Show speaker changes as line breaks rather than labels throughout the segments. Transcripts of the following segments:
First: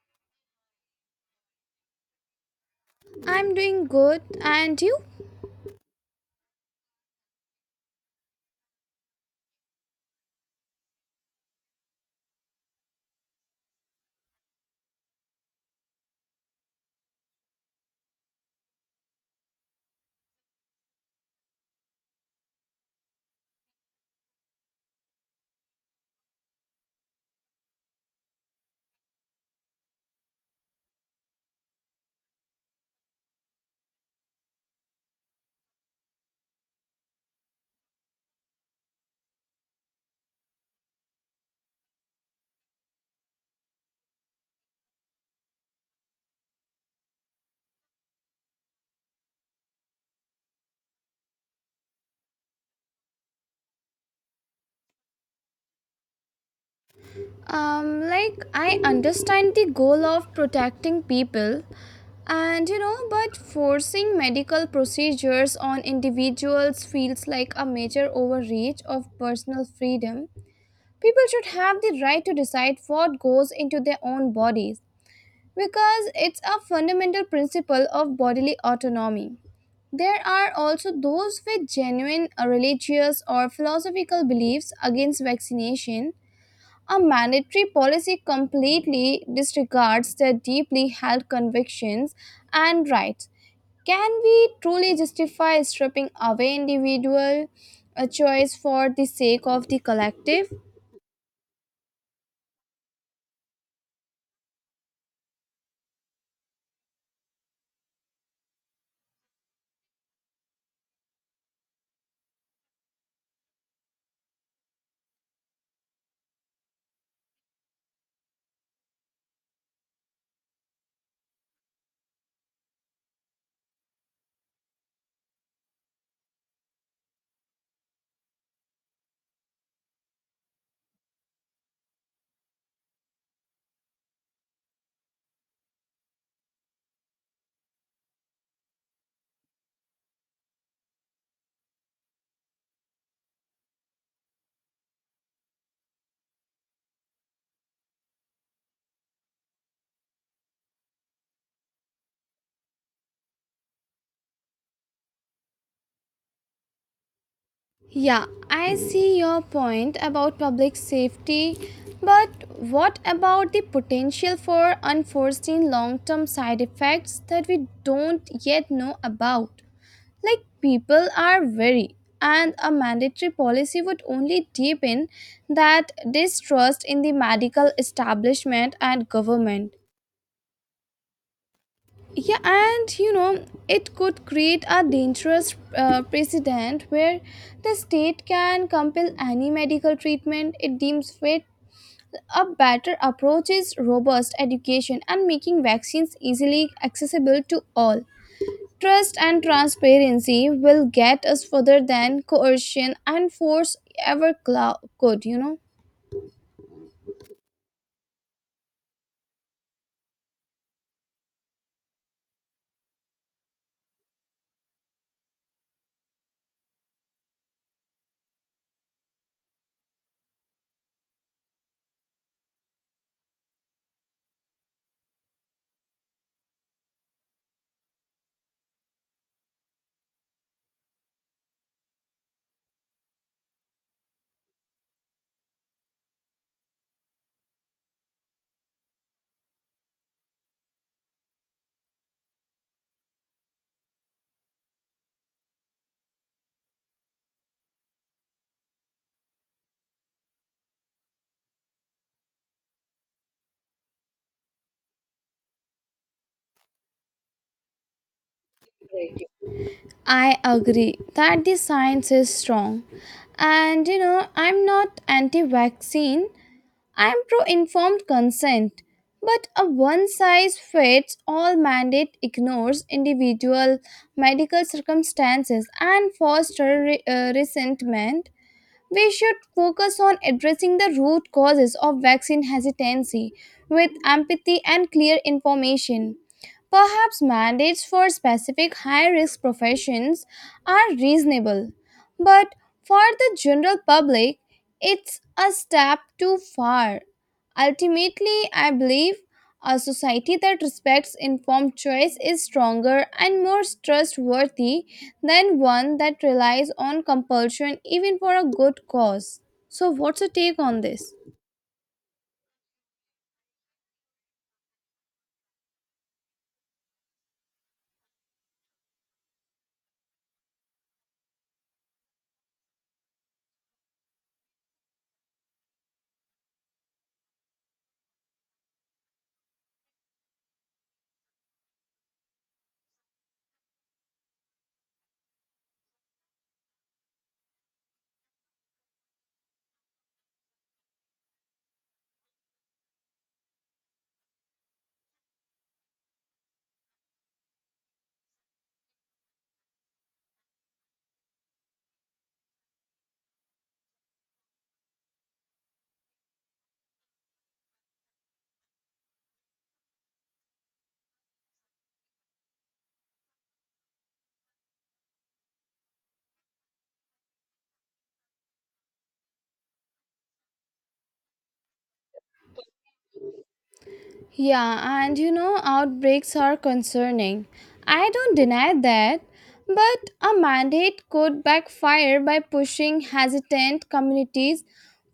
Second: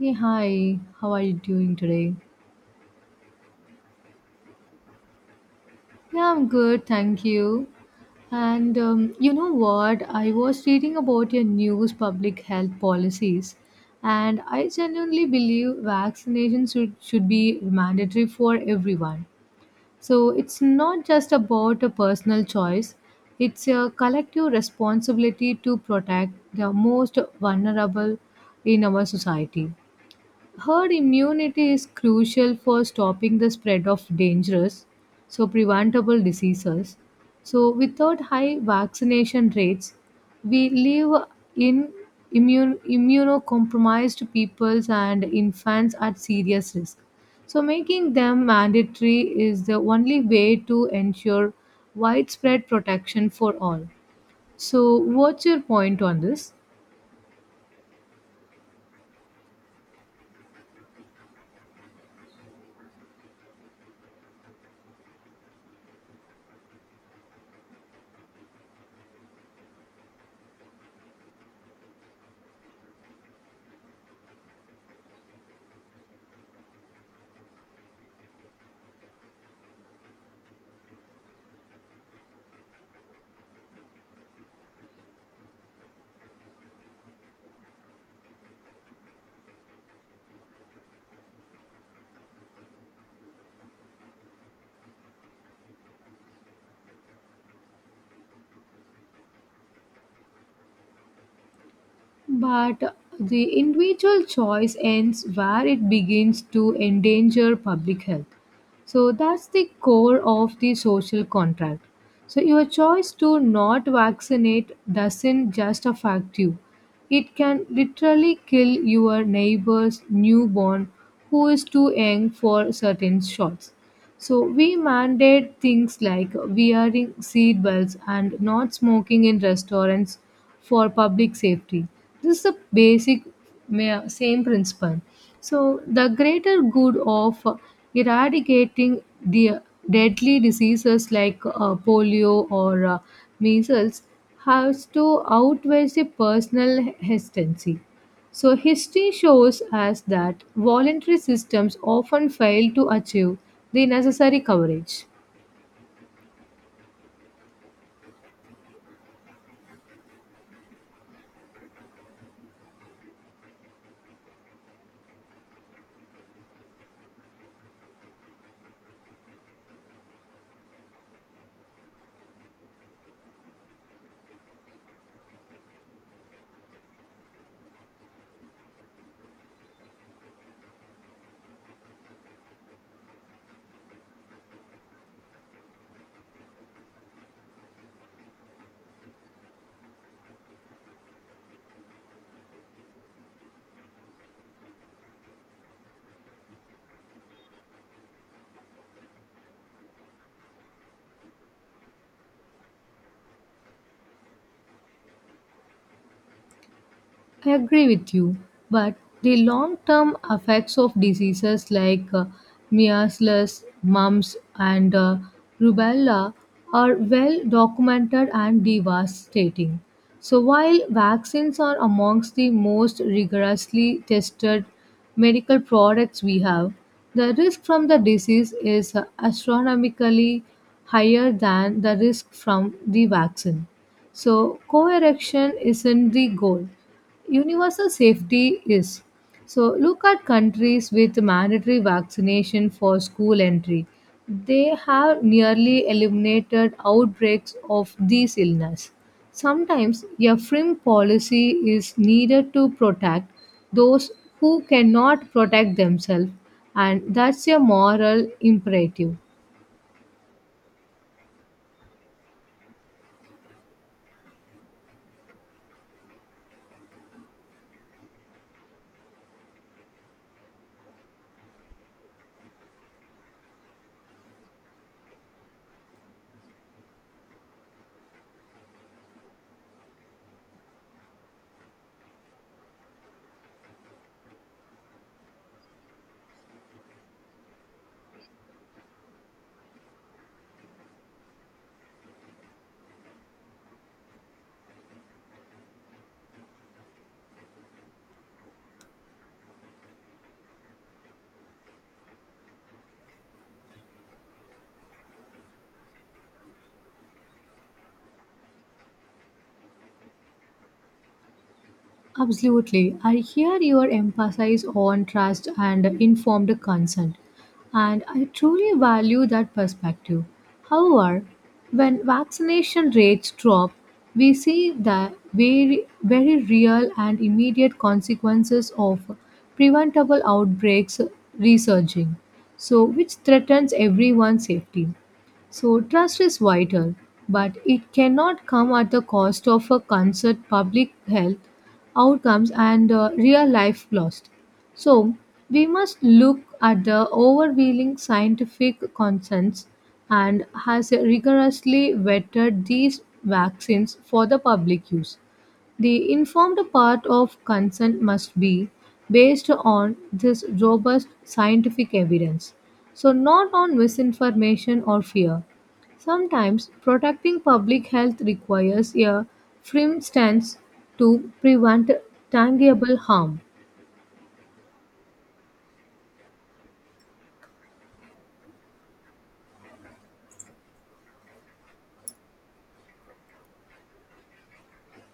Hey, hi. How are you doing today?
I'm doing good, and you?
Yeah, I'm good, thank you. And you know what? I was reading about your news public health policies, and I genuinely believe vaccination should be mandatory for everyone. So it's not just about a personal choice, it's a collective responsibility to protect the most vulnerable in our society. Herd immunity is crucial for stopping the spread of dangerous, so preventable diseases. So, without high vaccination rates, we live in immunocompromised peoples and infants at serious risk. So, making them mandatory is the only way to ensure widespread protection for all. So, what's your point on this?
Like, I understand the goal of protecting people, and but forcing medical procedures on individuals feels like a major overreach of personal freedom. People should have the right to decide what goes into their own bodies because it's a fundamental principle of bodily autonomy. There are also those with genuine religious or philosophical beliefs against vaccination. A mandatory policy completely disregards their deeply held convictions and rights. Can we truly justify stripping away individual choice for the sake of the collective?
But the individual choice ends where it begins to endanger public health. So that's the core of the social contract. So your choice to not vaccinate doesn't just affect you. It can literally kill your neighbor's newborn who is too young for certain shots. So we mandate things like wearing seatbelts and not smoking in restaurants for public safety. This is the same principle. So the greater good of eradicating the deadly diseases like polio or measles has to outweigh the personal hesitancy. So, history shows us that voluntary systems often fail to achieve the necessary coverage.
Yeah, I see your point about public safety, but what about the potential for unforeseen long term side effects that we don't yet know about? Like, people are wary, and a mandatory policy would only deepen that distrust in the medical establishment and government. Yeah, and it could create a dangerous precedent where the state can compel any medical treatment it deems fit. A better approach is robust education and making vaccines easily accessible to all. Trust and transparency will get us further than coercion and force ever could.
I agree with you, but the long term effects of diseases like measles, mumps, and rubella are well documented and devastating. So, while vaccines are amongst the most rigorously tested medical products we have, the risk from the disease is astronomically higher than the risk from the vaccine. So, co erection isn't the goal universal safety is. So, look at countries with mandatory vaccination for school entry. They have nearly eliminated outbreaks of these illness. Sometimes a firm policy is needed to protect those who cannot protect themselves, and that's a moral imperative.
I agree that the science is strong. And I'm not anti vaccine, I'm pro informed consent. But a one size fits all mandate ignores individual medical circumstances and fosters resentment. We should focus on addressing the root causes of vaccine hesitancy with empathy and clear information. Perhaps mandates for specific high risk professions are reasonable, but for the general public, it's a step too far. Ultimately, I believe a society that respects informed choice is stronger and more trustworthy than one that relies on compulsion even for a good cause. So, what's your take on this?
Absolutely. I hear your emphasis on trust and informed consent, and I truly value that perspective. However, when vaccination rates drop, we see the very, very real and immediate consequences of preventable outbreaks resurging, so which threatens everyone's safety. So, trust is vital, but it cannot come at the cost of a concert public health outcomes and real life lost. So, we must look at the overwhelming scientific consensus and has rigorously vetted these vaccines for the public use. The informed part of consent must be based on this robust scientific evidence, so not on misinformation or fear. Sometimes protecting public health requires a firm stance to prevent tangible harm.
Yeah, and outbreaks are concerning. I don't deny that. But a mandate could backfire by pushing hesitant communities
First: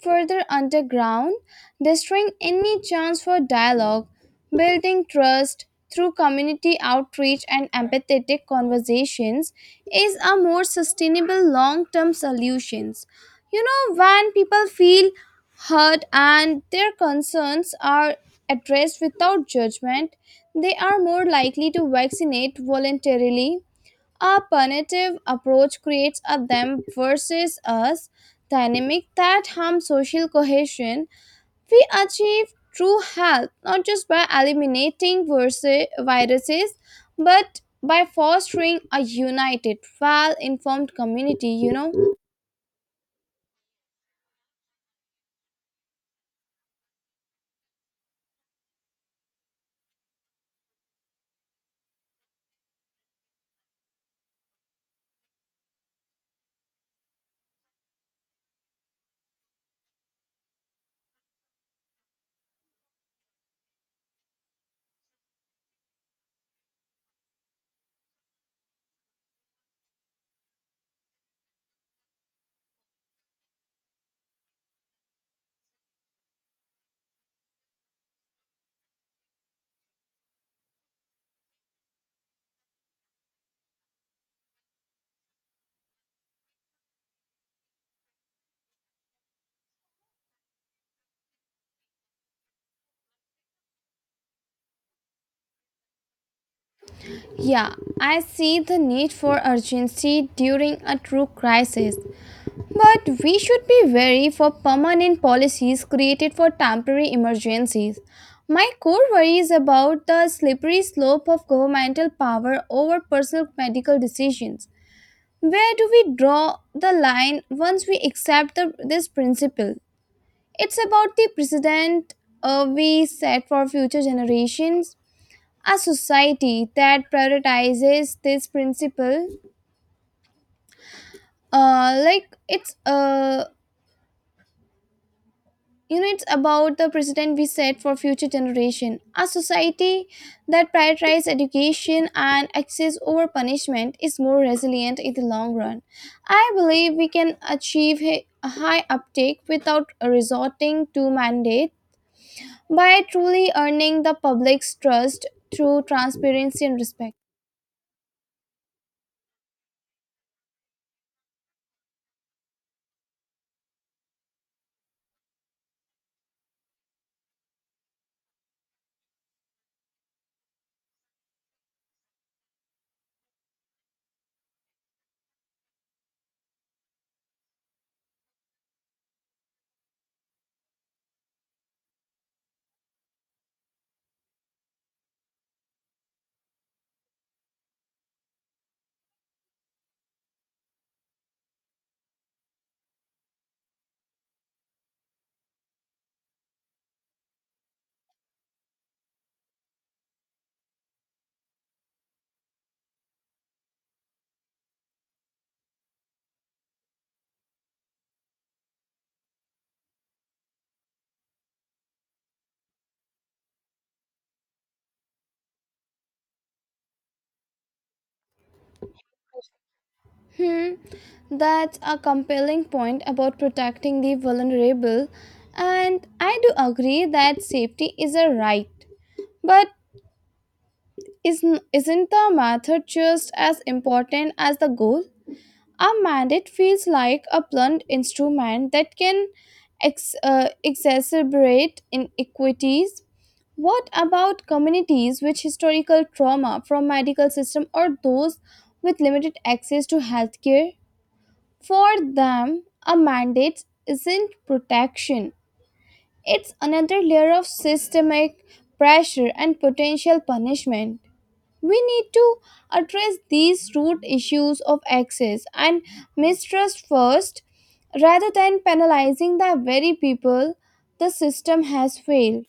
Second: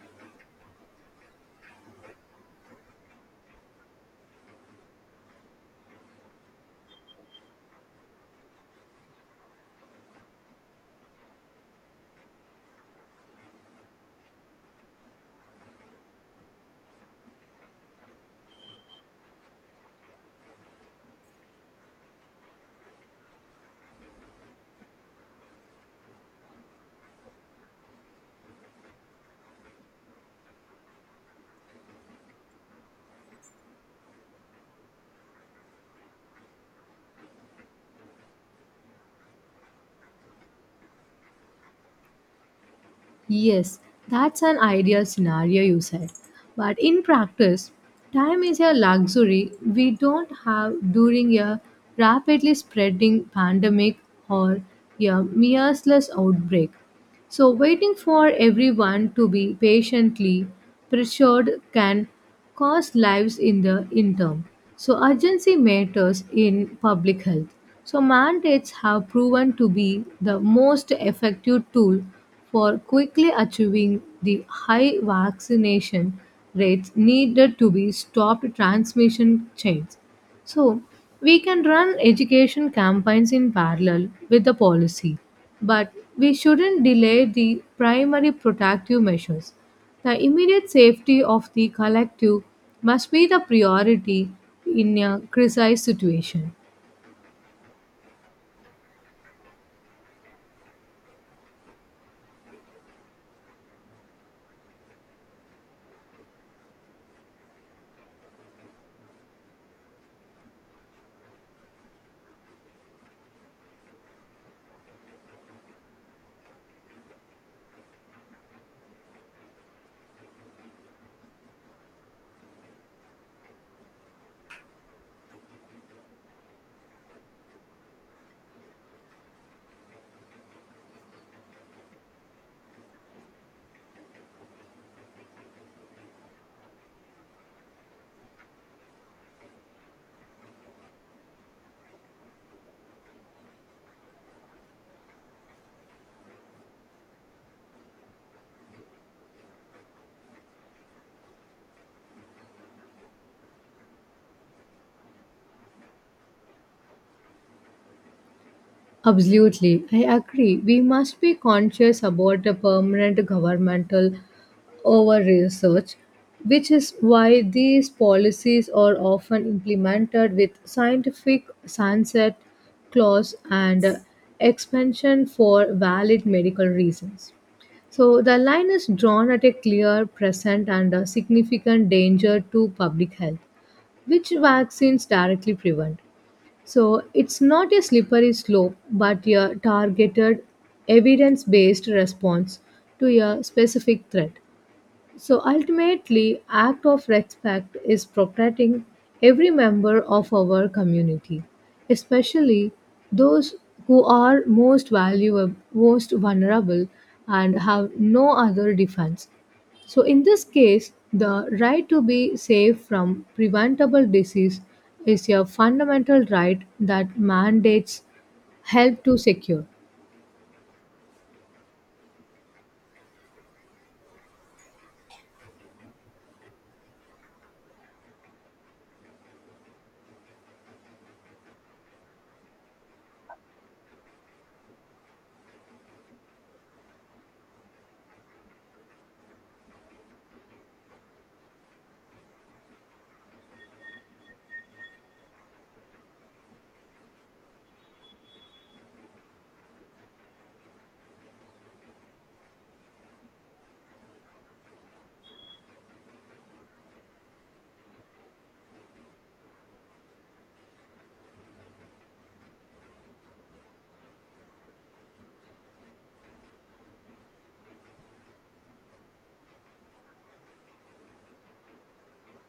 further underground, destroying any chance for dialogue. Building trust through community outreach and empathetic conversations is a more sustainable long-term solution. You know when people feel heard and their concerns are addressed without judgment, they are more likely to vaccinate voluntarily. A punitive approach creates a them versus us dynamic that harms social cohesion. We achieve true health not just by eliminating versus viruses but by fostering a united, well informed community.
Yes, that's an ideal scenario you said. But in practice, time is a luxury we don't have during a rapidly spreading pandemic or a merciless outbreak. So, waiting for everyone to be patiently pressured can cost lives in the interim. So, urgency matters in public health. So, mandates have proven to be the most effective tool for quickly achieving the high vaccination rates needed to be stopped transmission chains. So, we can run education campaigns in parallel with the policy, but we shouldn't delay the primary protective measures. The immediate safety of the collective must be the priority in a crisis situation.
Yeah, I see the need for urgency during a true crisis, but we should be wary for permanent policies created for temporary emergencies. My core worry is about the slippery slope of governmental power over personal medical decisions. Where do we draw the line once we accept this principle? It's about the precedent we set for future generations. A society that prioritizes this principle, like it's it's about the precedent we set for future generation, a society that prioritizes education and access over punishment is more resilient in the long run. I believe we can achieve a high uptake without resorting to mandate by truly earning the public's trust through transparency and respect.
Absolutely, I agree. We must be conscious about the permanent governmental over research, which is why these policies are often implemented with scientific sunset clause and expansion for valid medical reasons. So the line is drawn at a clear, present, and a significant danger to public health, which vaccines directly prevent. So it's not a slippery slope, but a targeted, evidence based response to a specific threat. So ultimately, act of respect is protecting every member of our community, especially those who are most valuable, most vulnerable, and have no other defense. So in this case, the right to be safe from preventable disease is a fundamental right that mandates help to secure.
Hmm. That's a compelling point about protecting the vulnerable, and I do agree that safety is a right. But isn't the method just as important as the goal? A mandate feels like a blunt instrument that can exacerbate inequities. What about communities with historical trauma from medical system or those with limited access to healthcare? For them, a mandate isn't protection, it's another layer of systemic pressure and potential punishment. We need to address these root issues of access and mistrust first rather than penalizing the very people the system has failed.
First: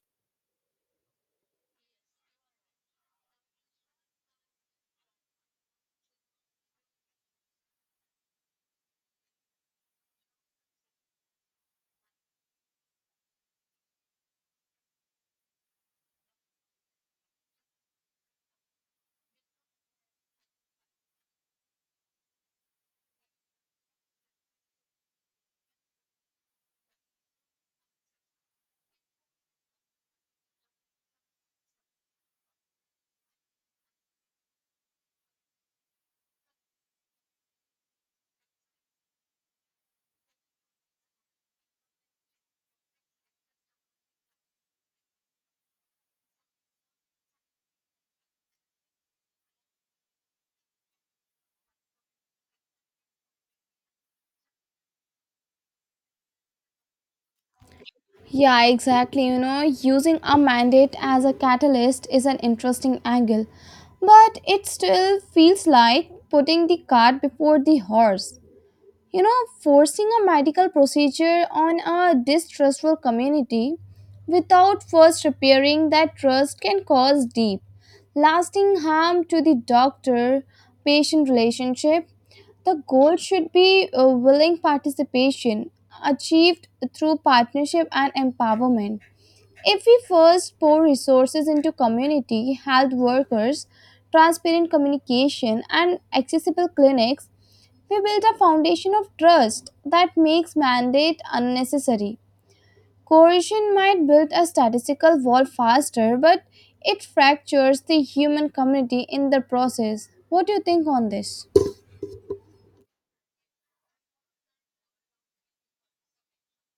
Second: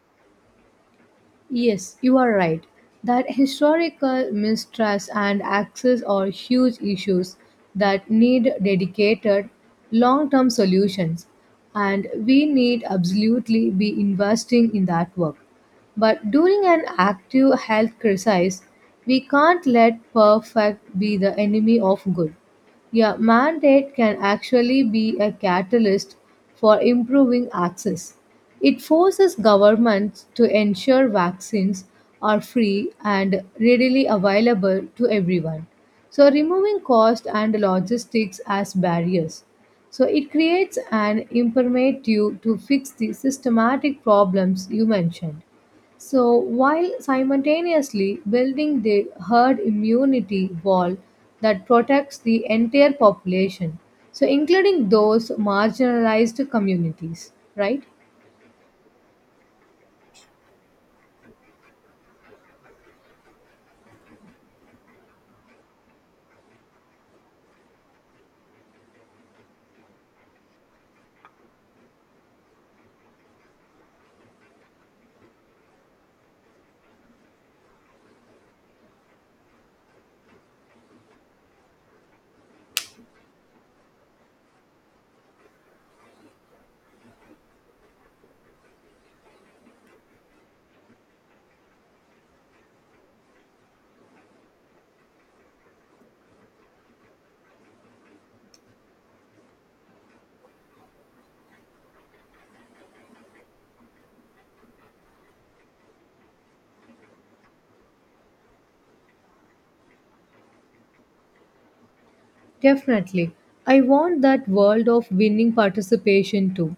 Yes, you are right. That historical mistrust and access are huge issues that need dedicated long term solutions, and we need absolutely be investing in that work. But during an active health crisis, we can't let perfect be the enemy of good. Yeah, mandate can actually be a catalyst for improving access. It forces governments to ensure vaccines are free and readily available to everyone. So, removing cost and logistics as barriers. So, it creates an imprimatur to fix the systematic problems you mentioned. So, while simultaneously building the herd immunity wall that protects the entire population, so including those marginalized communities, right?
Yeah, exactly. You know, using a mandate as a catalyst is an interesting angle, but it still feels like putting the cart before the horse. You know, forcing a medical procedure on a distrustful community without first repairing that trust can cause deep, lasting harm to the doctor patient relationship. The goal should be a willing participation achieved through partnership and empowerment. If we first pour resources into community health workers, transparent communication, and accessible clinics, we build a foundation of trust that makes mandate unnecessary. Coercion might build a statistical wall faster, but it fractures the human community in the process. What do you think on this?
Definitely. I want that world of winning participation too.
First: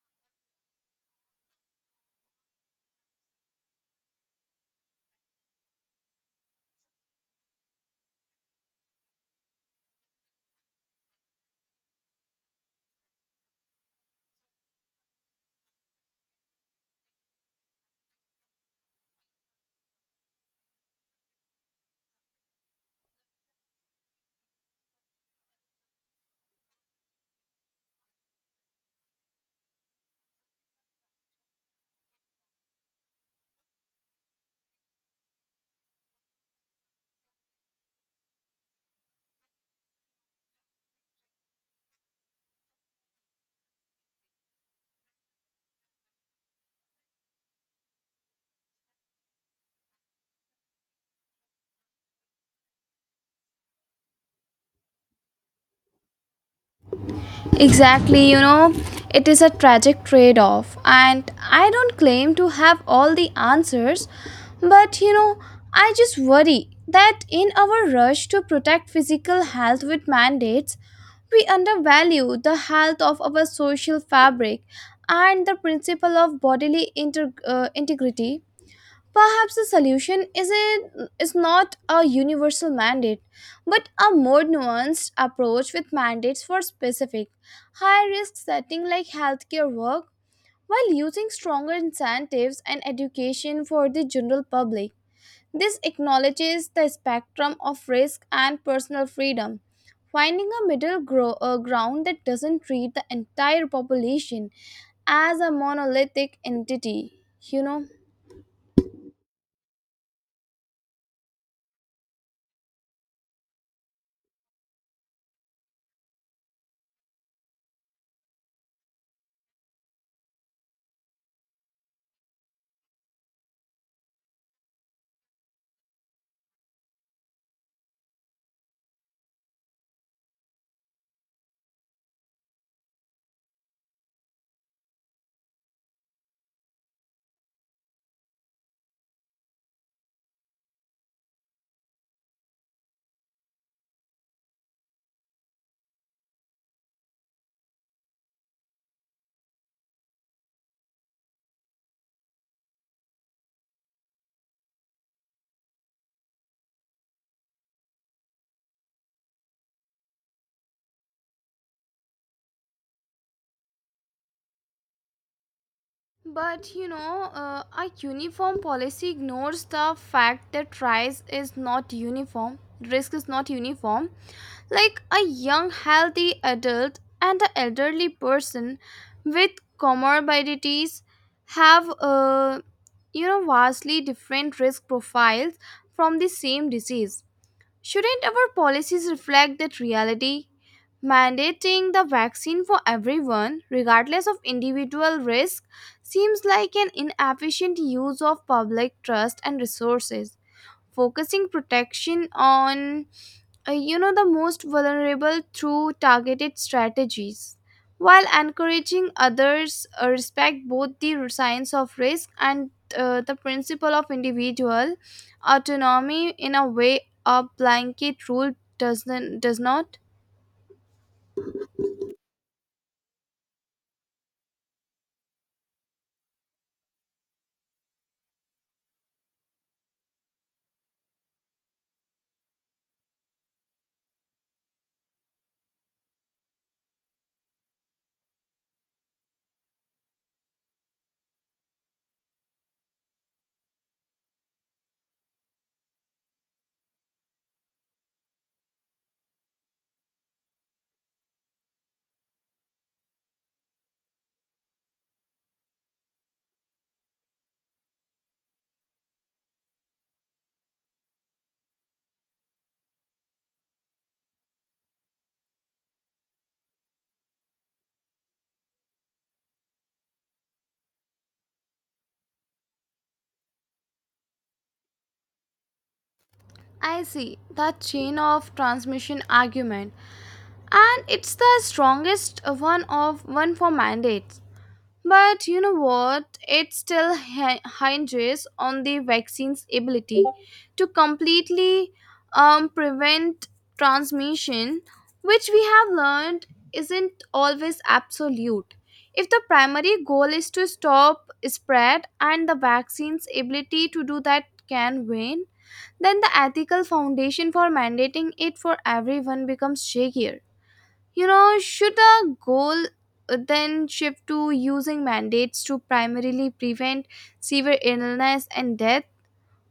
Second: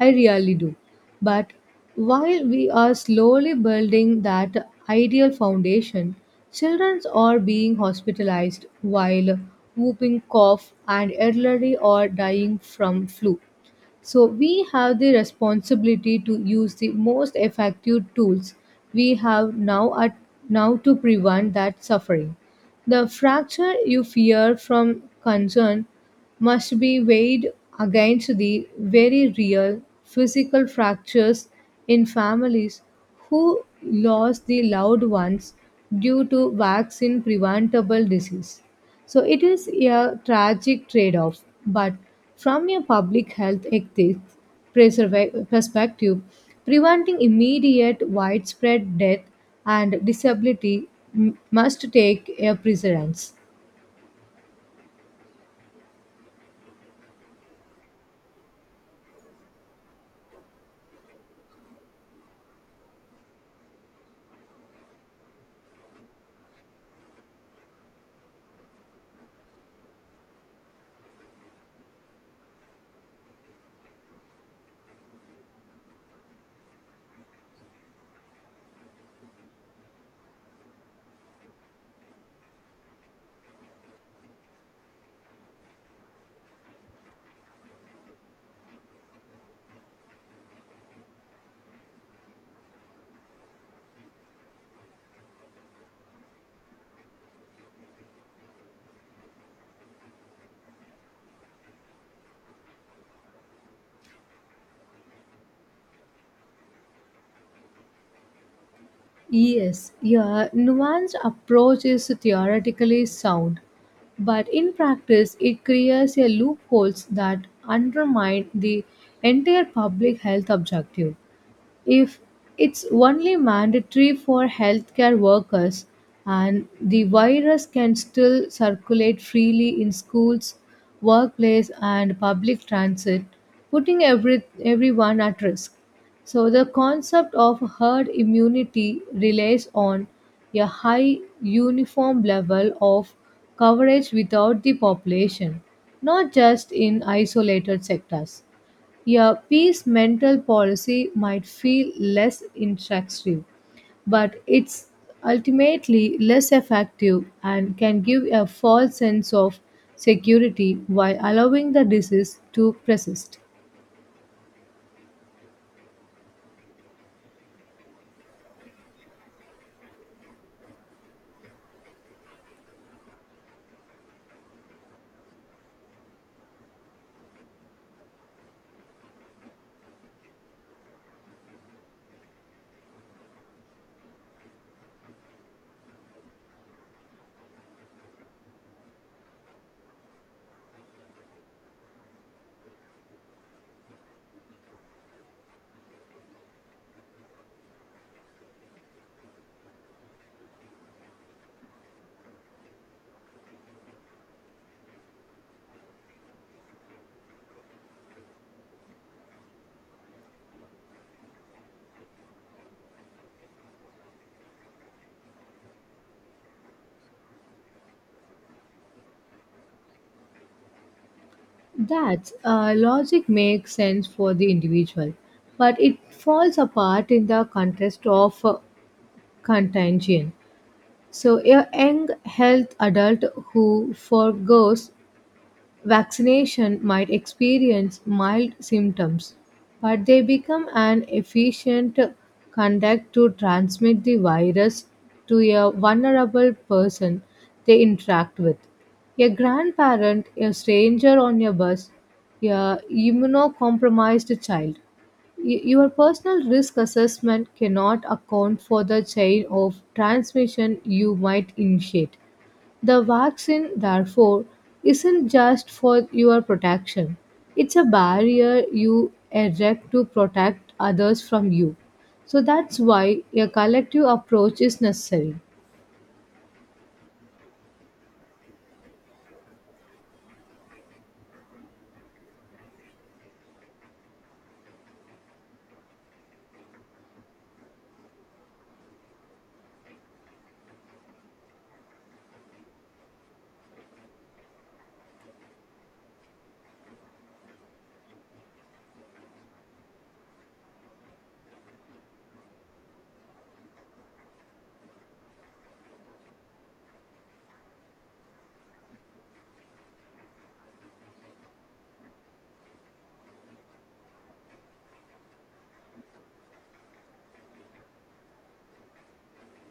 I really do. But while we are slowly building that ideal foundation, children are being hospitalized while whooping cough and elderly are dying from flu. So we have the responsibility to use the most effective tools we have now to prevent that suffering. The fracture you fear from concern must be weighed against the very real physical fractures in families who lost the loved ones due to vaccine preventable disease. So it is a tragic trade off, but from a public health ethics perspective, preventing immediate widespread death and disability must take a precedence.
Exactly. It is a tragic trade off, and I don't claim to have all the answers, but I just worry that in our rush to protect physical health with mandates, we undervalue the health of our social fabric and the principle of bodily integrity. Perhaps the solution is, a, is not a universal mandate, but a more nuanced approach with mandates for specific, high risk setting like healthcare work, while using stronger incentives and education for the general public. This acknowledges the spectrum of risk and personal freedom, finding a middle ground that doesn't treat the entire population as a monolithic entity, you know.
Yes, your nuanced approach is theoretically sound, but in practice, it creates a loopholes that undermine the entire public health objective. If it's only mandatory for healthcare workers and the virus can still circulate freely in schools workplace and public transit putting everyone at risk, so the concept of herd immunity relies on a high uniform level of coverage without the population not just in isolated sectors. A peace mental policy might feel less intrusive, but it's ultimately less effective and can give a false sense of security while allowing the disease to persist.
But a uniform policy ignores the fact that price is not uniform, risk is not uniform. Like a young, healthy adult and an elderly person with comorbidities have, vastly different risk profiles from the same disease. Shouldn't our policies reflect that reality? Mandating the vaccine for everyone, regardless of individual risk, seems like an inefficient use of public trust and resources focusing protection on the most vulnerable through targeted strategies while encouraging others respect both the science of risk and the principle of individual autonomy in a way a blanket rule does not.
That logic makes sense for the individual, but it falls apart in the context of contagion. So, a young health adult who forgoes vaccination might experience mild symptoms, but they become an efficient conduct to transmit the virus to a vulnerable person they interact with. A grandparent, a stranger on a bus, a immunocompromised child. Your personal risk assessment cannot account for the chain of transmission you might initiate. The vaccine, therefore, isn't just for your protection, it's a barrier you erect to protect others from you. So that's why a collective approach is necessary.
I see that chain of transmission argument, and it's the strongest one of one for mandates. But you know what? It still hinges on the vaccine's ability to completely prevent transmission, which we have learned isn't always absolute. If the primary goal is to stop spread and the vaccine's ability to do that can wane, then the ethical foundation for mandating it for everyone becomes shakier. You know, should a goal then shift to using mandates to primarily prevent severe illness and death,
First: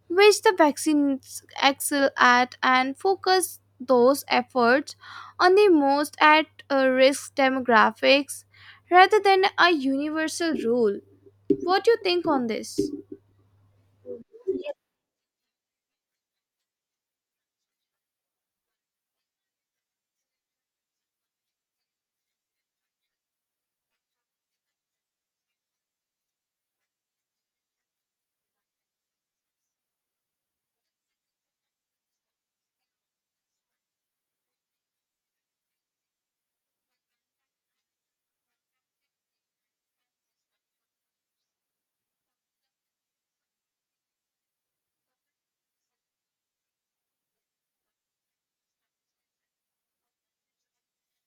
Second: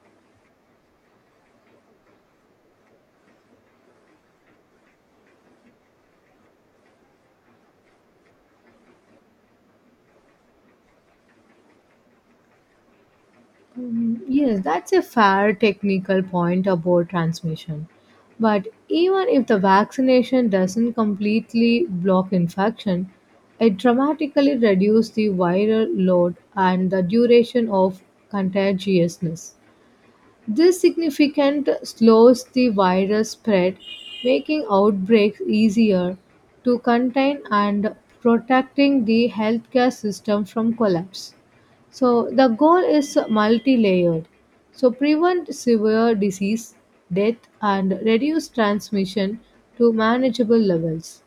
which the vaccines excel at, and focus those efforts on the most at risk demographics rather than a universal rule? What do you think on this?
Mm, yes, that's a fair technical point about transmission. But even if the vaccination doesn't completely block infection, it dramatically reduces the viral load and the duration of contagiousness. This significant slows the virus spread, making outbreaks easier to contain and protecting the healthcare system from collapse. So the goal is multi-layered. So prevent severe disease, death and reduce transmission to manageable levels.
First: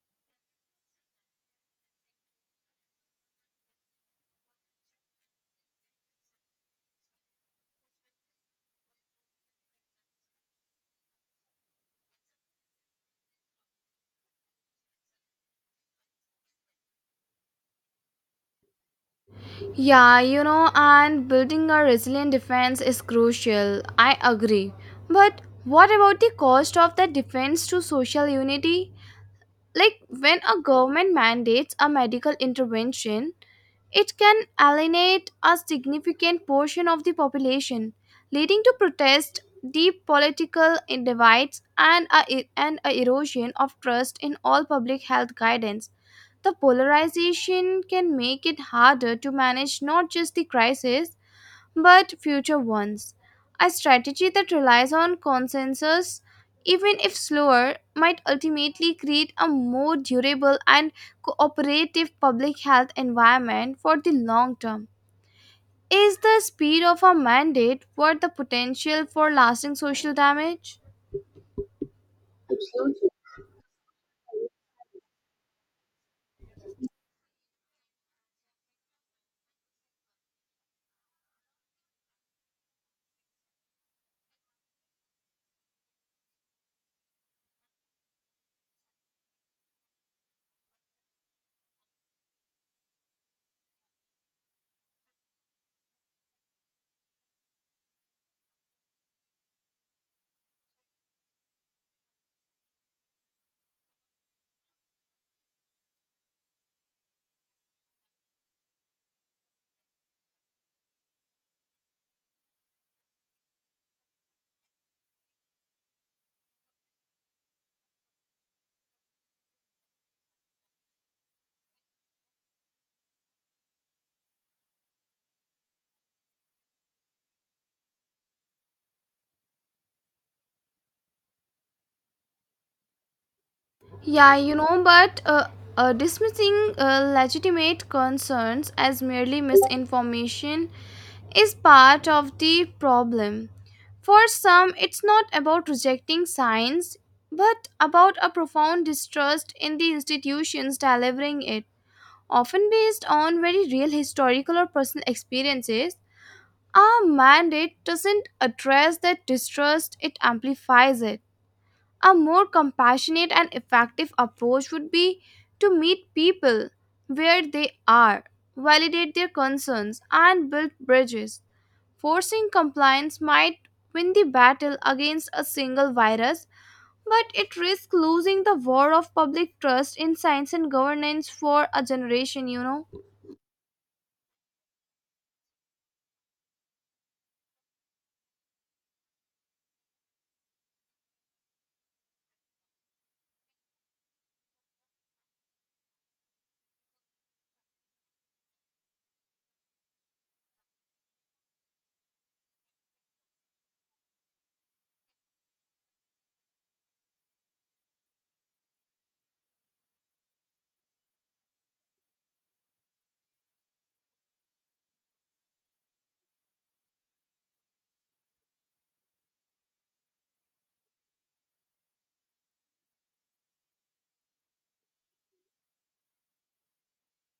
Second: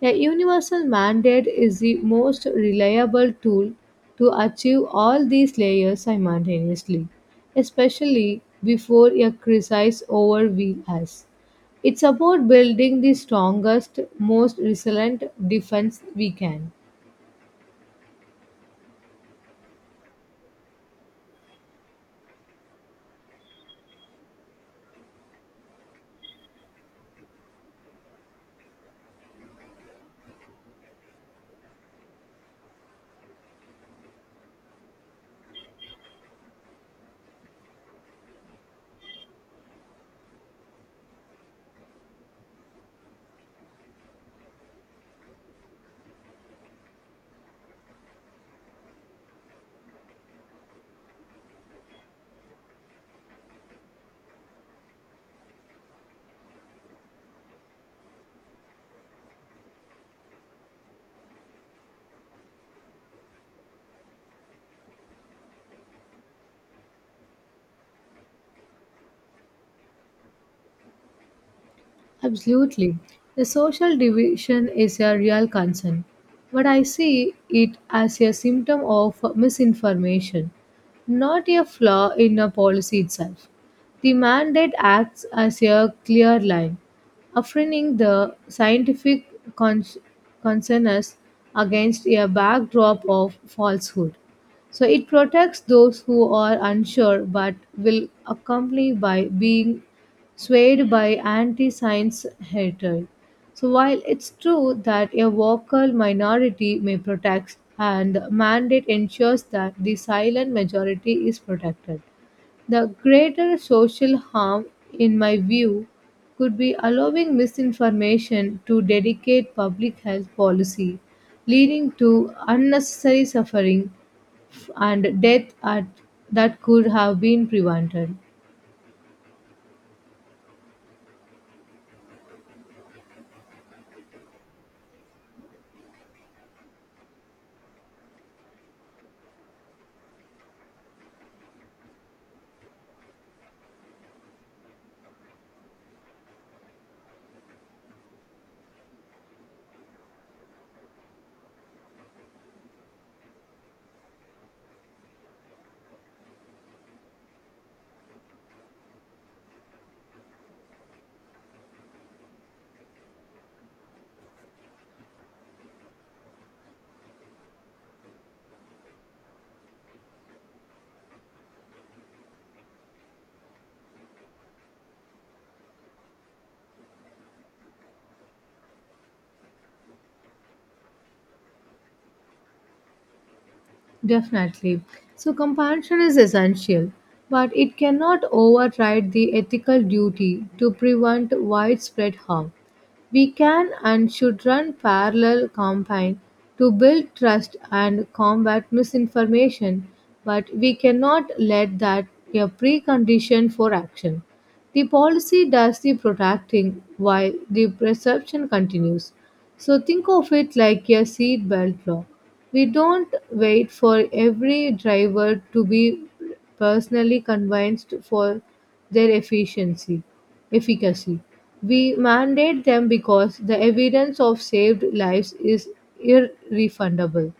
A universal mandate is the most reliable tool to achieve all these layers simultaneously, especially before a crisis overwhelms us. It's about building the strongest, most resilient defense we can.
Yeah, and building a resilient defense is crucial. I agree. But what about the cost of the defense to social unity? Like, when a government mandates a medical intervention, it can alienate a significant portion of the population, leading to protest, deep political divides, and a erosion of trust in all public health guidance. The polarization can make it harder to manage not just the crisis but future ones. A strategy that relies on consensus, even if slower, might ultimately create a more durable and cooperative public health environment for the long term. Is the speed of a mandate worth the potential for lasting social damage?
Absolutely. The social division is a real concern, but I see it as a symptom of misinformation, not a flaw in a policy itself. The mandate acts as a clear line, affirming the scientific cons- consensus against a backdrop of falsehood. So it protects those who are unsure but will accompany by being swayed by anti science hatred. So, while it's true that a vocal minority may protect, and the mandate ensures that the silent majority is protected, the greater social harm, in my view, could be allowing misinformation to dedicate public health policy, leading to unnecessary suffering and death at, that could have been prevented.
Yeah, you know, but dismissing legitimate concerns as merely misinformation is part of the problem. For some, it's not about rejecting science, but about a profound distrust in the institutions delivering it. Often based on very real historical or personal experiences, our mandate doesn't address that distrust, it amplifies it. A more compassionate and effective approach would be to meet people where they are, validate their concerns, and build bridges. Forcing compliance might win the battle against a single virus, but it risks losing the war of public trust in science and governance for a generation.
Definitely. So, compassion is essential, but it cannot override the ethical duty to prevent widespread harm. We can and should run parallel campaigns to build trust and combat misinformation, but we cannot let that be a precondition for action. The policy does the protecting while the perception continues. So think of it like a seatbelt law. We don't wait for every driver to be personally convinced for their efficacy. We mandate them because the evidence of saved lives is irrefundable.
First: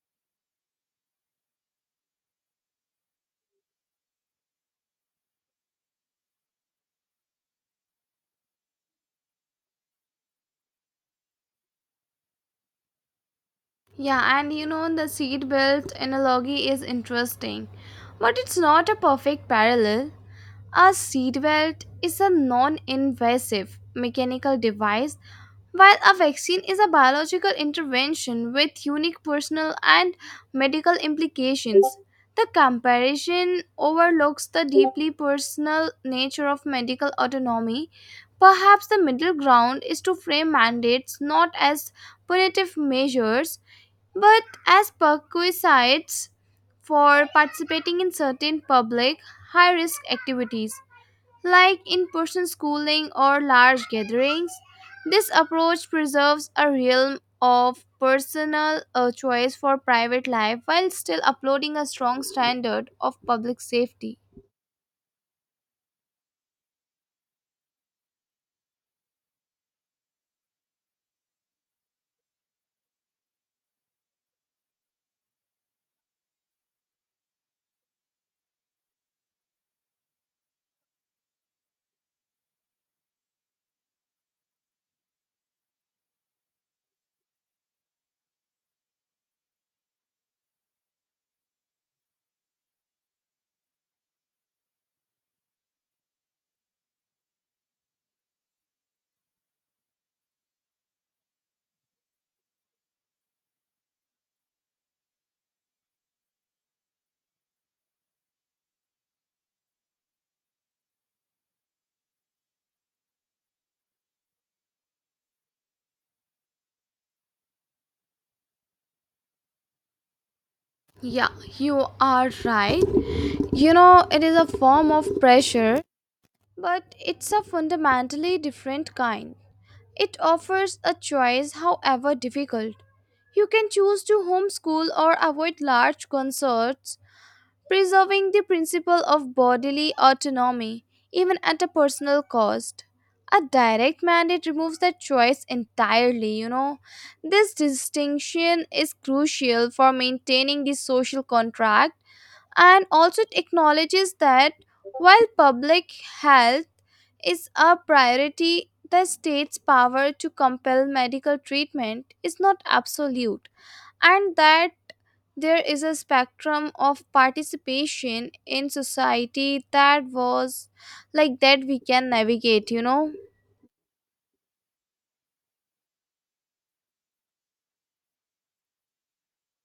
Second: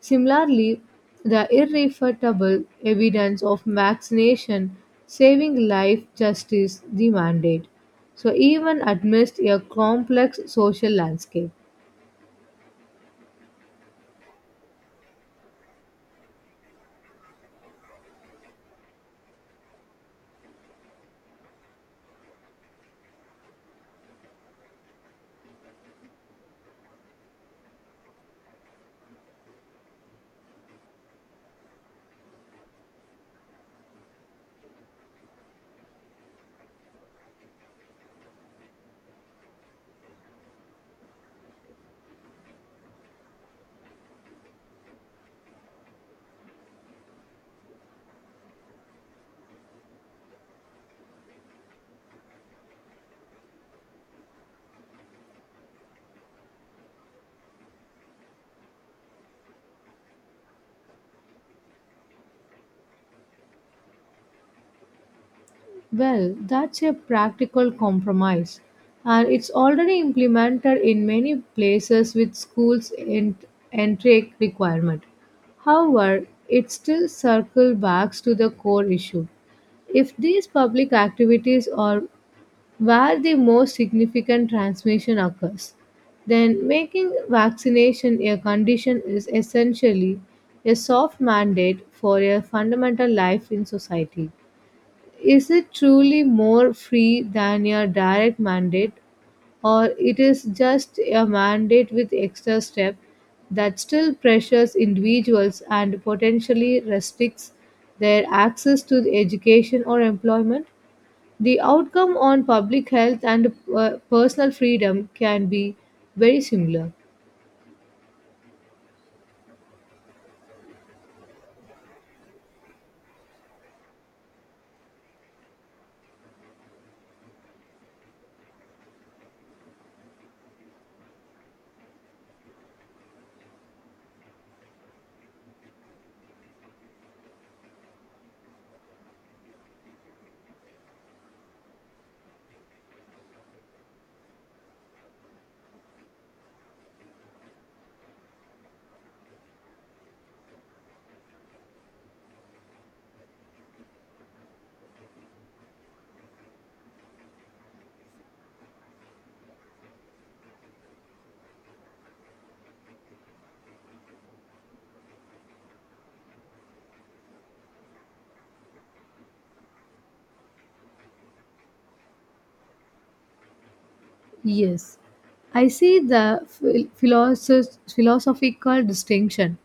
Similarly, the irrefutable evidence of vaccination saving life justice the mandate. So even amidst a complex social landscape.
Yeah, and the seatbelt analogy is interesting, but it's not a perfect parallel. A seatbelt is a non invasive mechanical device. While a vaccine is a biological intervention with unique personal and medical implications, the comparison overlooks the deeply personal nature of medical autonomy. Perhaps the middle ground is to frame mandates not as punitive measures but as perquisites for participating in certain public high risk activities like in person schooling or large gatherings. This approach preserves a realm of personal choice for private life while still upholding a strong standard of public safety.
Well, that's a practical compromise, and it's already implemented in many places with schools' entry requirement. However, it still circles back to the core issue. If these public activities are where the most significant transmission occurs, then making vaccination a condition is essentially a soft mandate for a fundamental life in society. Is it truly more free than a direct mandate, or it is just a mandate with extra step that still pressures individuals and potentially restricts their access to education or employment? The outcome on public health and personal freedom can be very similar.
Yeah, you are right. You know, it is a form of pressure, but it's a fundamentally different kind. It offers a choice, however difficult. You can choose to homeschool or avoid large concerts, preserving the principle of bodily autonomy, even at a personal cost, A direct mandate removes that choice entirely, you know. This distinction is crucial for maintaining the social contract, and also it acknowledges that while public health is a priority, the state's power to compel medical treatment is not absolute, and that there is a spectrum of participation in society that was like that we can navigate.
Yes, I see the philosophical distinction.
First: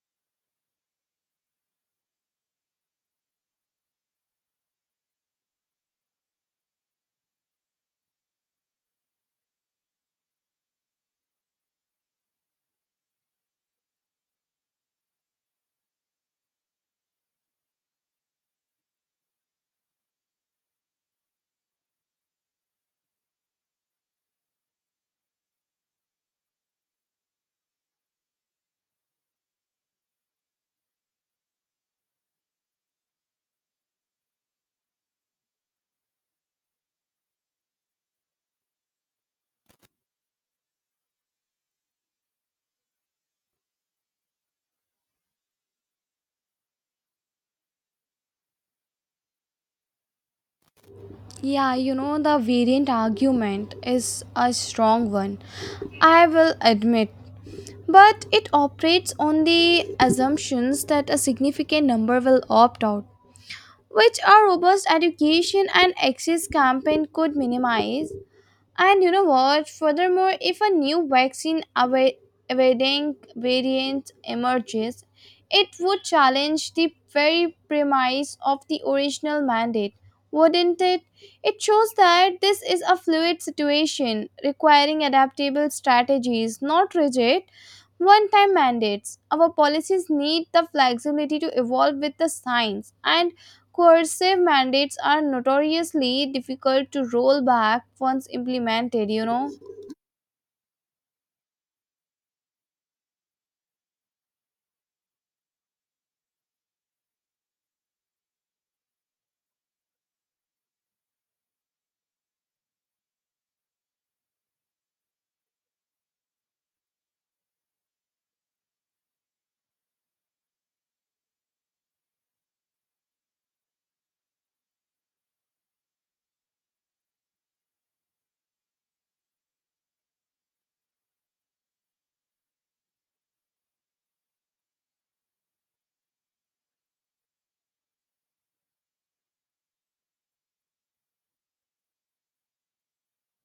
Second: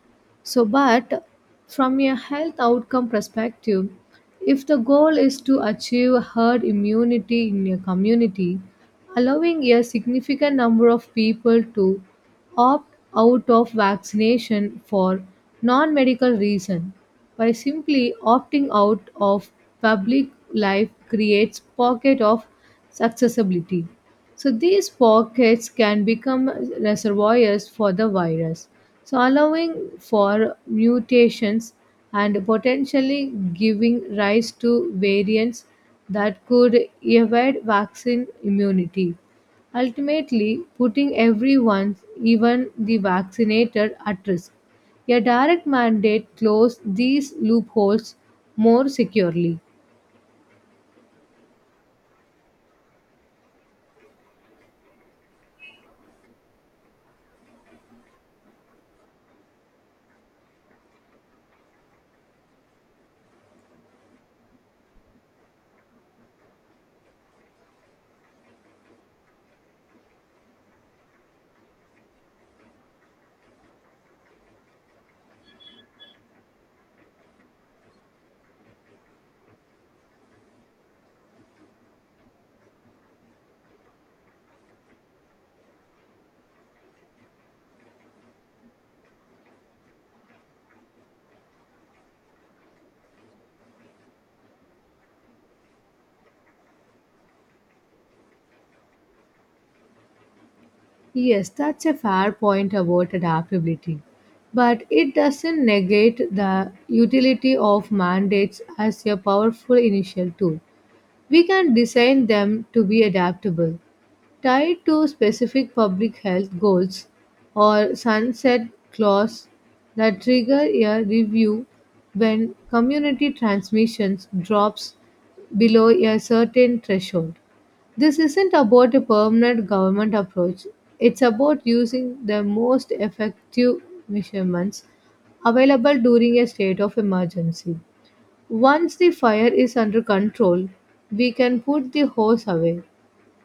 So, but from a health outcome perspective, if the goal is to achieve herd immunity in a community, allowing a significant number of people to opt out of vaccination for non medical reason by simply opting out of public life creates pocket of accessibility so these pockets can become reservoirs for the virus, so allowing for mutations and potentially giving rise to variants that could evade vaccine immunity. Ultimately, putting everyone, even the vaccinated, at risk. A direct mandate closes these loopholes more securely.
Yeah, the variant argument is a strong one. I will admit. But it operates on the assumptions that a significant number will opt out, which a robust education and access campaign could minimize. And you know what? Furthermore, if a new evading variant emerges, it would challenge the very premise of the original mandate, wouldn't it? It shows that this is a fluid situation requiring adaptable strategies, not rigid one time mandates. Our policies need the flexibility to evolve with the science, and coercive mandates are notoriously difficult to roll back once implemented.
Yes, that's a fair point about adaptability. But it doesn't negate the utility of mandates as a powerful initial tool. We can design them to be adaptable, tied to specific public health goals or sunset clause that trigger a review when community transmissions drops below a certain threshold. This isn't about a permanent government approach. It's about using the most effective measurements available during a state of emergency. Once the fire is under control, we can put the hose away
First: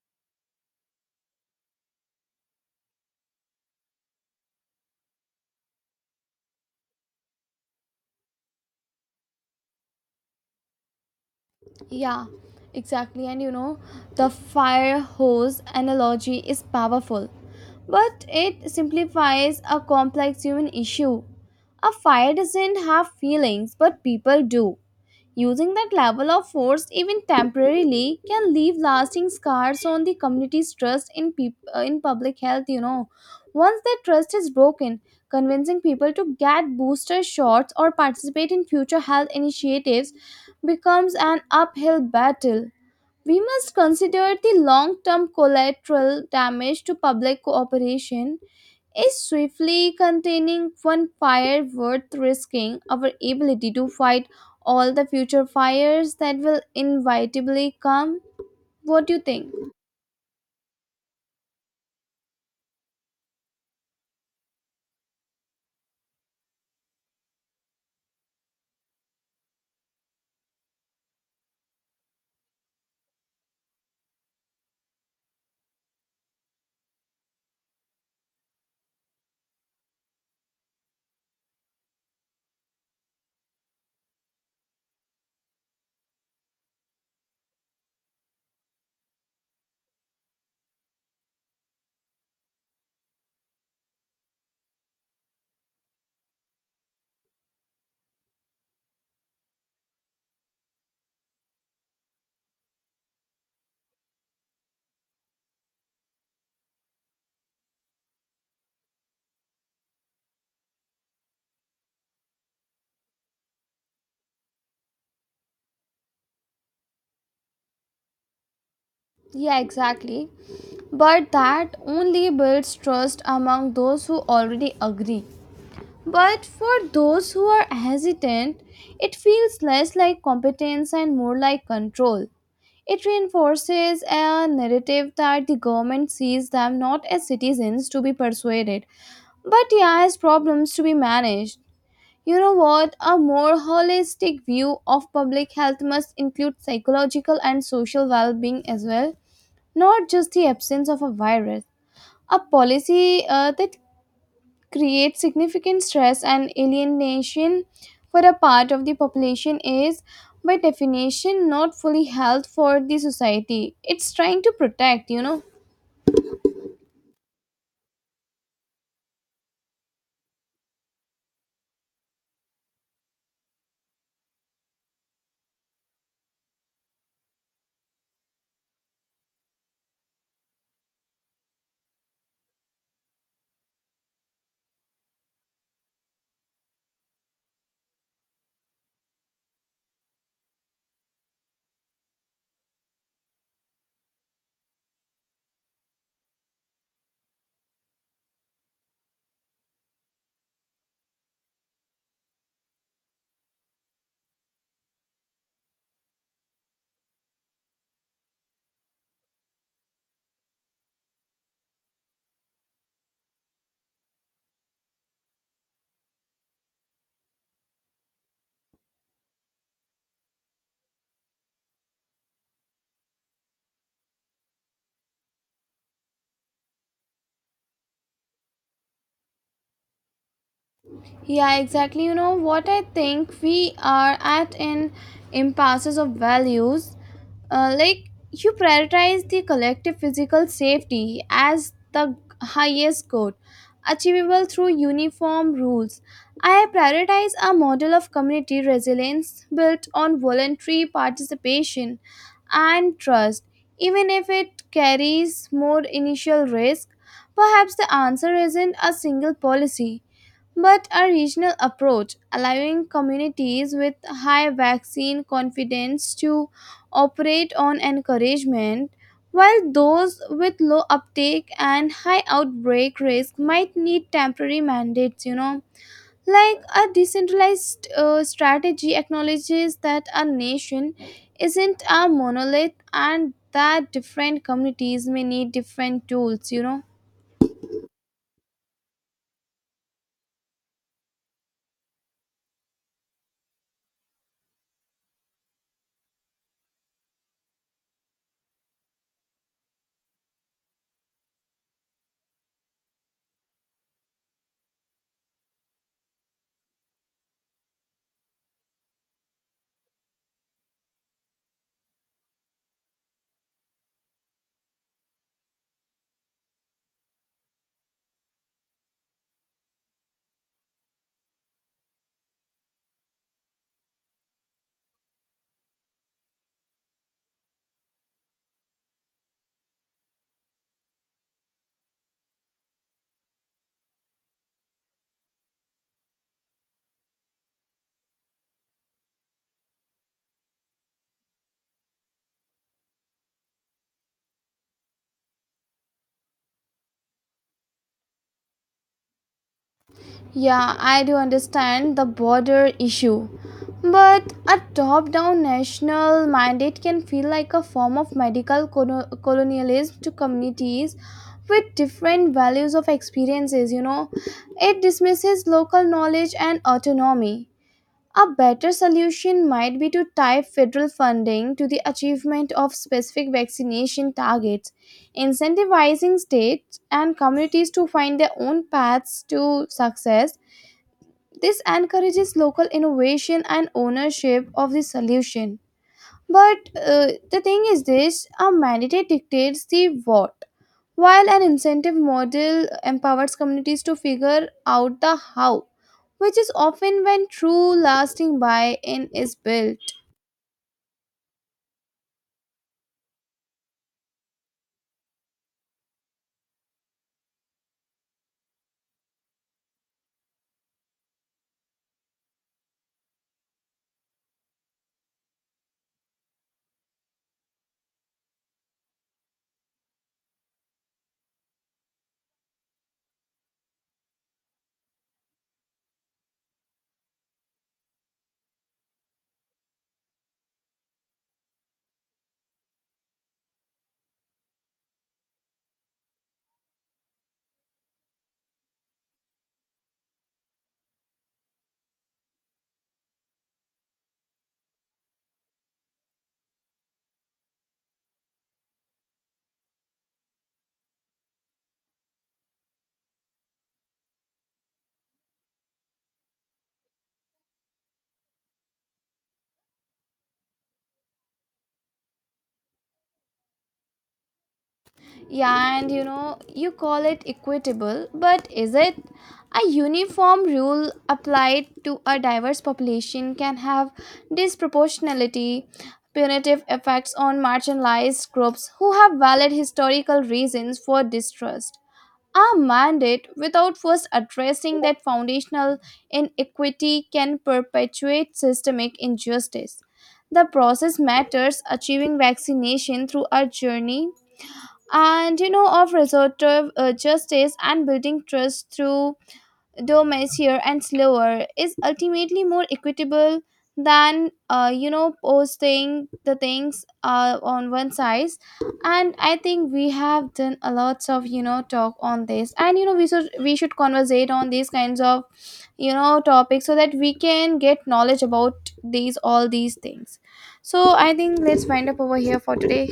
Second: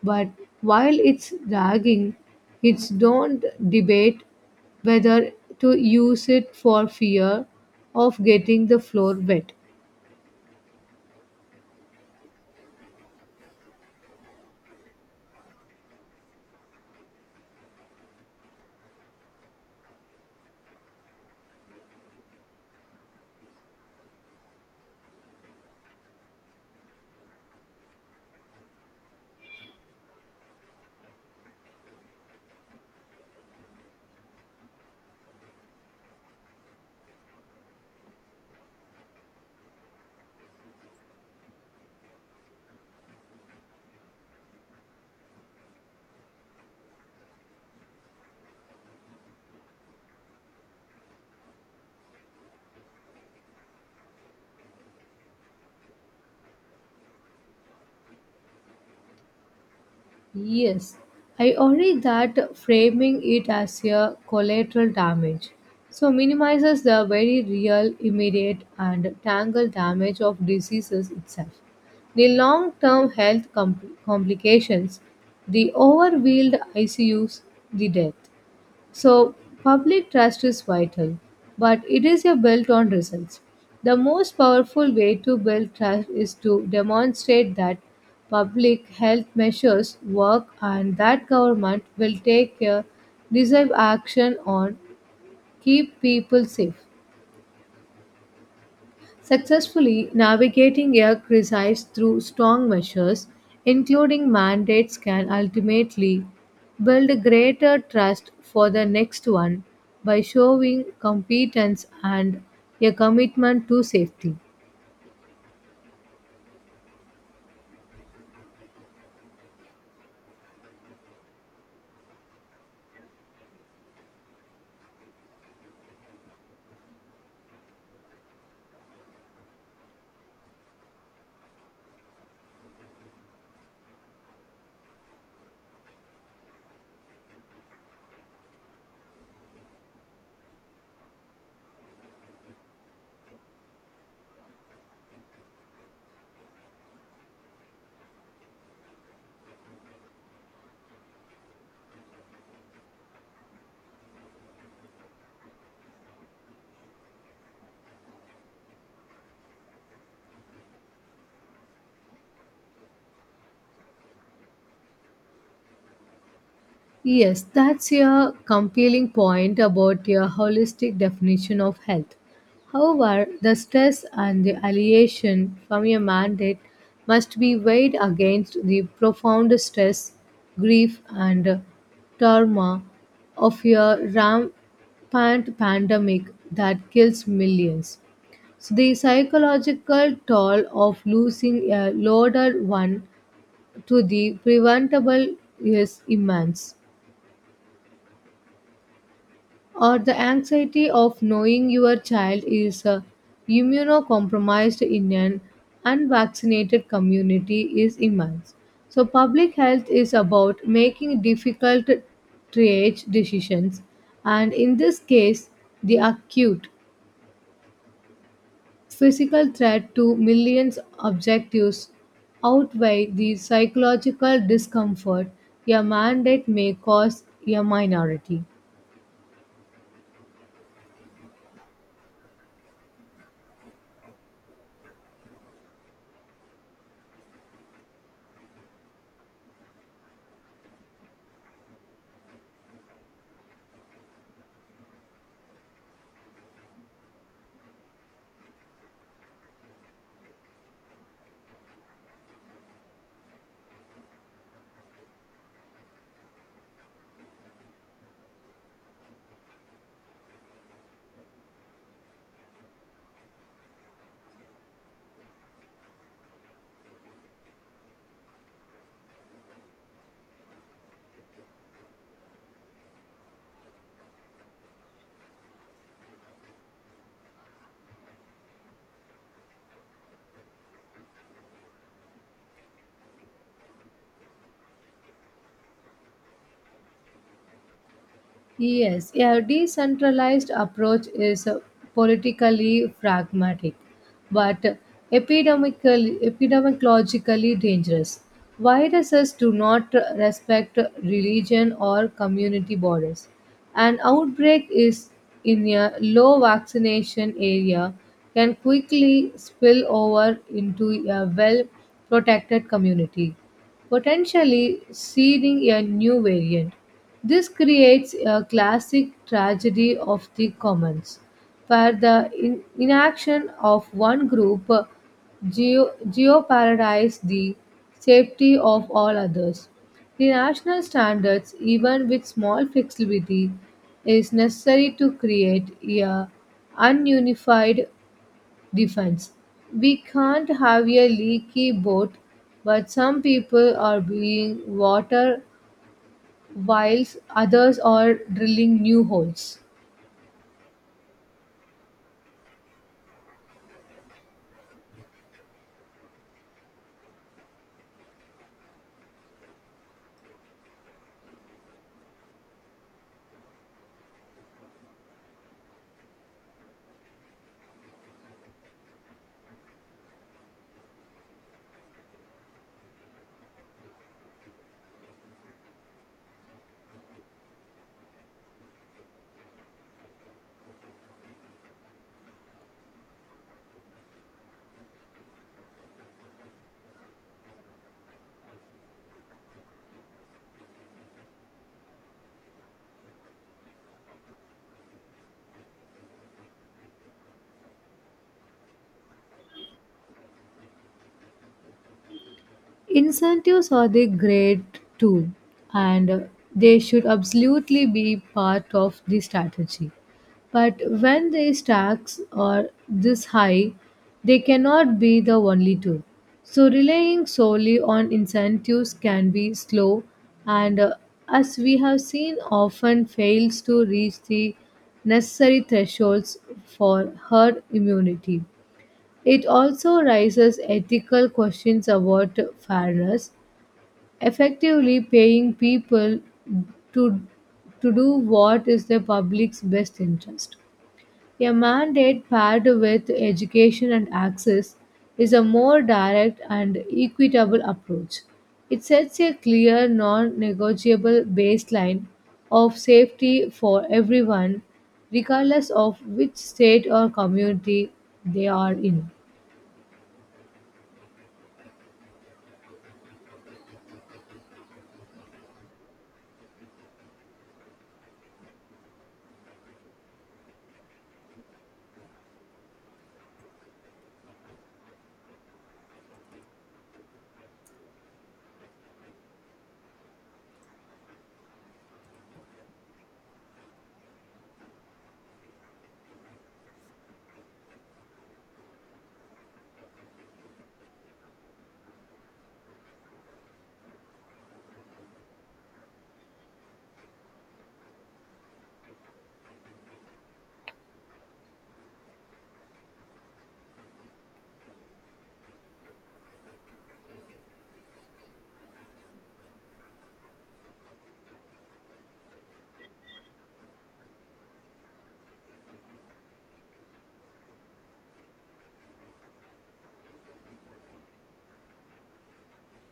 but while it's dragging, it's don't debate whether to use it for fear of getting the floor wet.
Yeah, exactly. The fire hose analogy is powerful, but it simplifies a complex human issue. A fire doesn't have feelings, but people do. Using that level of force, even temporarily, can leave lasting scars on the community's trust in in public health. Once that trust is broken, convincing people to get booster shots or participate in future health initiatives becomes an uphill battle. We must consider the long term collateral damage to public cooperation. Is swiftly containing one fire worth risking our ability to fight all the future fires that will inevitably come? What do you think?
Yes, I agree that framing it as a collateral damage so minimizes the very real, immediate, and tangle damage of diseases itself. The long term health complications, the overwhelmed ICUs, the death. So, public trust is vital, but it is a built on results. The most powerful way to build trust is to demonstrate that public health measures work and that government will take a decisive action on keep people safe. Successfully navigating a crisis through strong measures, including mandates, can ultimately build greater trust for the next one by showing competence and a commitment to safety.
Yeah, exactly. But that only builds trust among those who already agree. But for those who are hesitant, it feels less like competence and more like control. It reinforces a narrative that the government sees them not as citizens to be persuaded, but yeah, as problems to be managed. You know what? A more holistic view of public health must include psychological and social well being as well, not just the absence of a virus. A policy that create significant stress and alienation for a part of the population is by definition not fully health for the society it's trying to protect.
Yes, that's a compelling point about your holistic definition of health. However, the stress and the alleviation from your mandate must be weighed against the profound stress, grief, and trauma of your rampant pandemic that kills millions. So, the psychological toll of losing a loaded one to the preventable is immense. Or the anxiety of knowing your child is immunocompromised in an unvaccinated community is immense. So, public health is about making difficult triage decisions, and in this case, the acute physical threat to millions objectives outweigh the psychological discomfort a mandate may cause a minority.
Yeah, exactly. You know what? I think we are at an impasses of values. Like you prioritize the collective physical safety as the highest good, achievable through uniform rules. I prioritize a model of community resilience built on voluntary participation and trust, even if it carries more initial risk. Perhaps the answer isn't a single policy but a regional approach, allowing communities with high vaccine confidence to operate on encouragement, while those with low uptake and high outbreak risk might need temporary mandates. Like a decentralized strategy acknowledges that a nation isn't a monolith and that different communities may need different tools.
Yes, a decentralized approach is politically pragmatic, but epidemiologically dangerous. Viruses do not respect religion or community borders. An outbreak is in a low vaccination area can quickly spill over into a well protected community potentially seeding a new variant. This creates a classic tragedy of the commons, where the inaction of one group geoparadises the safety of all others. The national standards, even with small flexibility, is necessary to create a ununified defense. We can't have a leaky boat, but some people are being water whilst others are drilling new holes.
Yeah, I do understand the border issue. But a top down national mandate can feel like a form of medical colonialism to communities with different values of experiences. It dismisses local knowledge and autonomy. A better solution might be to tie federal funding to the achievement of specific vaccination targets, incentivizing states and communities to find their own paths to success. This encourages local innovation and ownership of the solution. But the thing is this: a mandate dictates the what, while an incentive model empowers communities to figure out the how, which is often when true lasting buy in is built.
Incentives are the great tool and they should absolutely be part of the strategy. But when the stacks are this high, they cannot be the only tool. So relying solely on incentives can be slow and as we have seen often fails to reach the necessary thresholds for herd immunity. It also raises ethical questions about fairness, effectively paying people to, to do what is the public's best interest. A mandate paired with education and access is a more direct and equitable approach. It sets a clear, non negotiable baseline of safety for everyone, regardless of which state or community they are in.
Yeah, and you know, you call it equitable, but is it? A uniform rule applied to a diverse population can have disproportionality, punitive effects on marginalized groups who have valid historical reasons for distrust. A mandate without first addressing that foundational inequity can perpetuate systemic injustice. The process matters. Achieving vaccination through a journey and you know of restorative justice and building trust through though messier and slower is ultimately more equitable than posting the things on one side, and I think we have done a lots of talk on this, and we should conversate on these kinds of topics so that we can get knowledge about these all these things. So I think let's wind up over here for today.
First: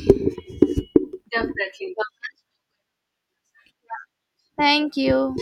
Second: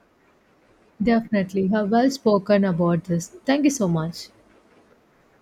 Definitely, you have
Definitely,
well spoken about this. Thank you so much.
thank you.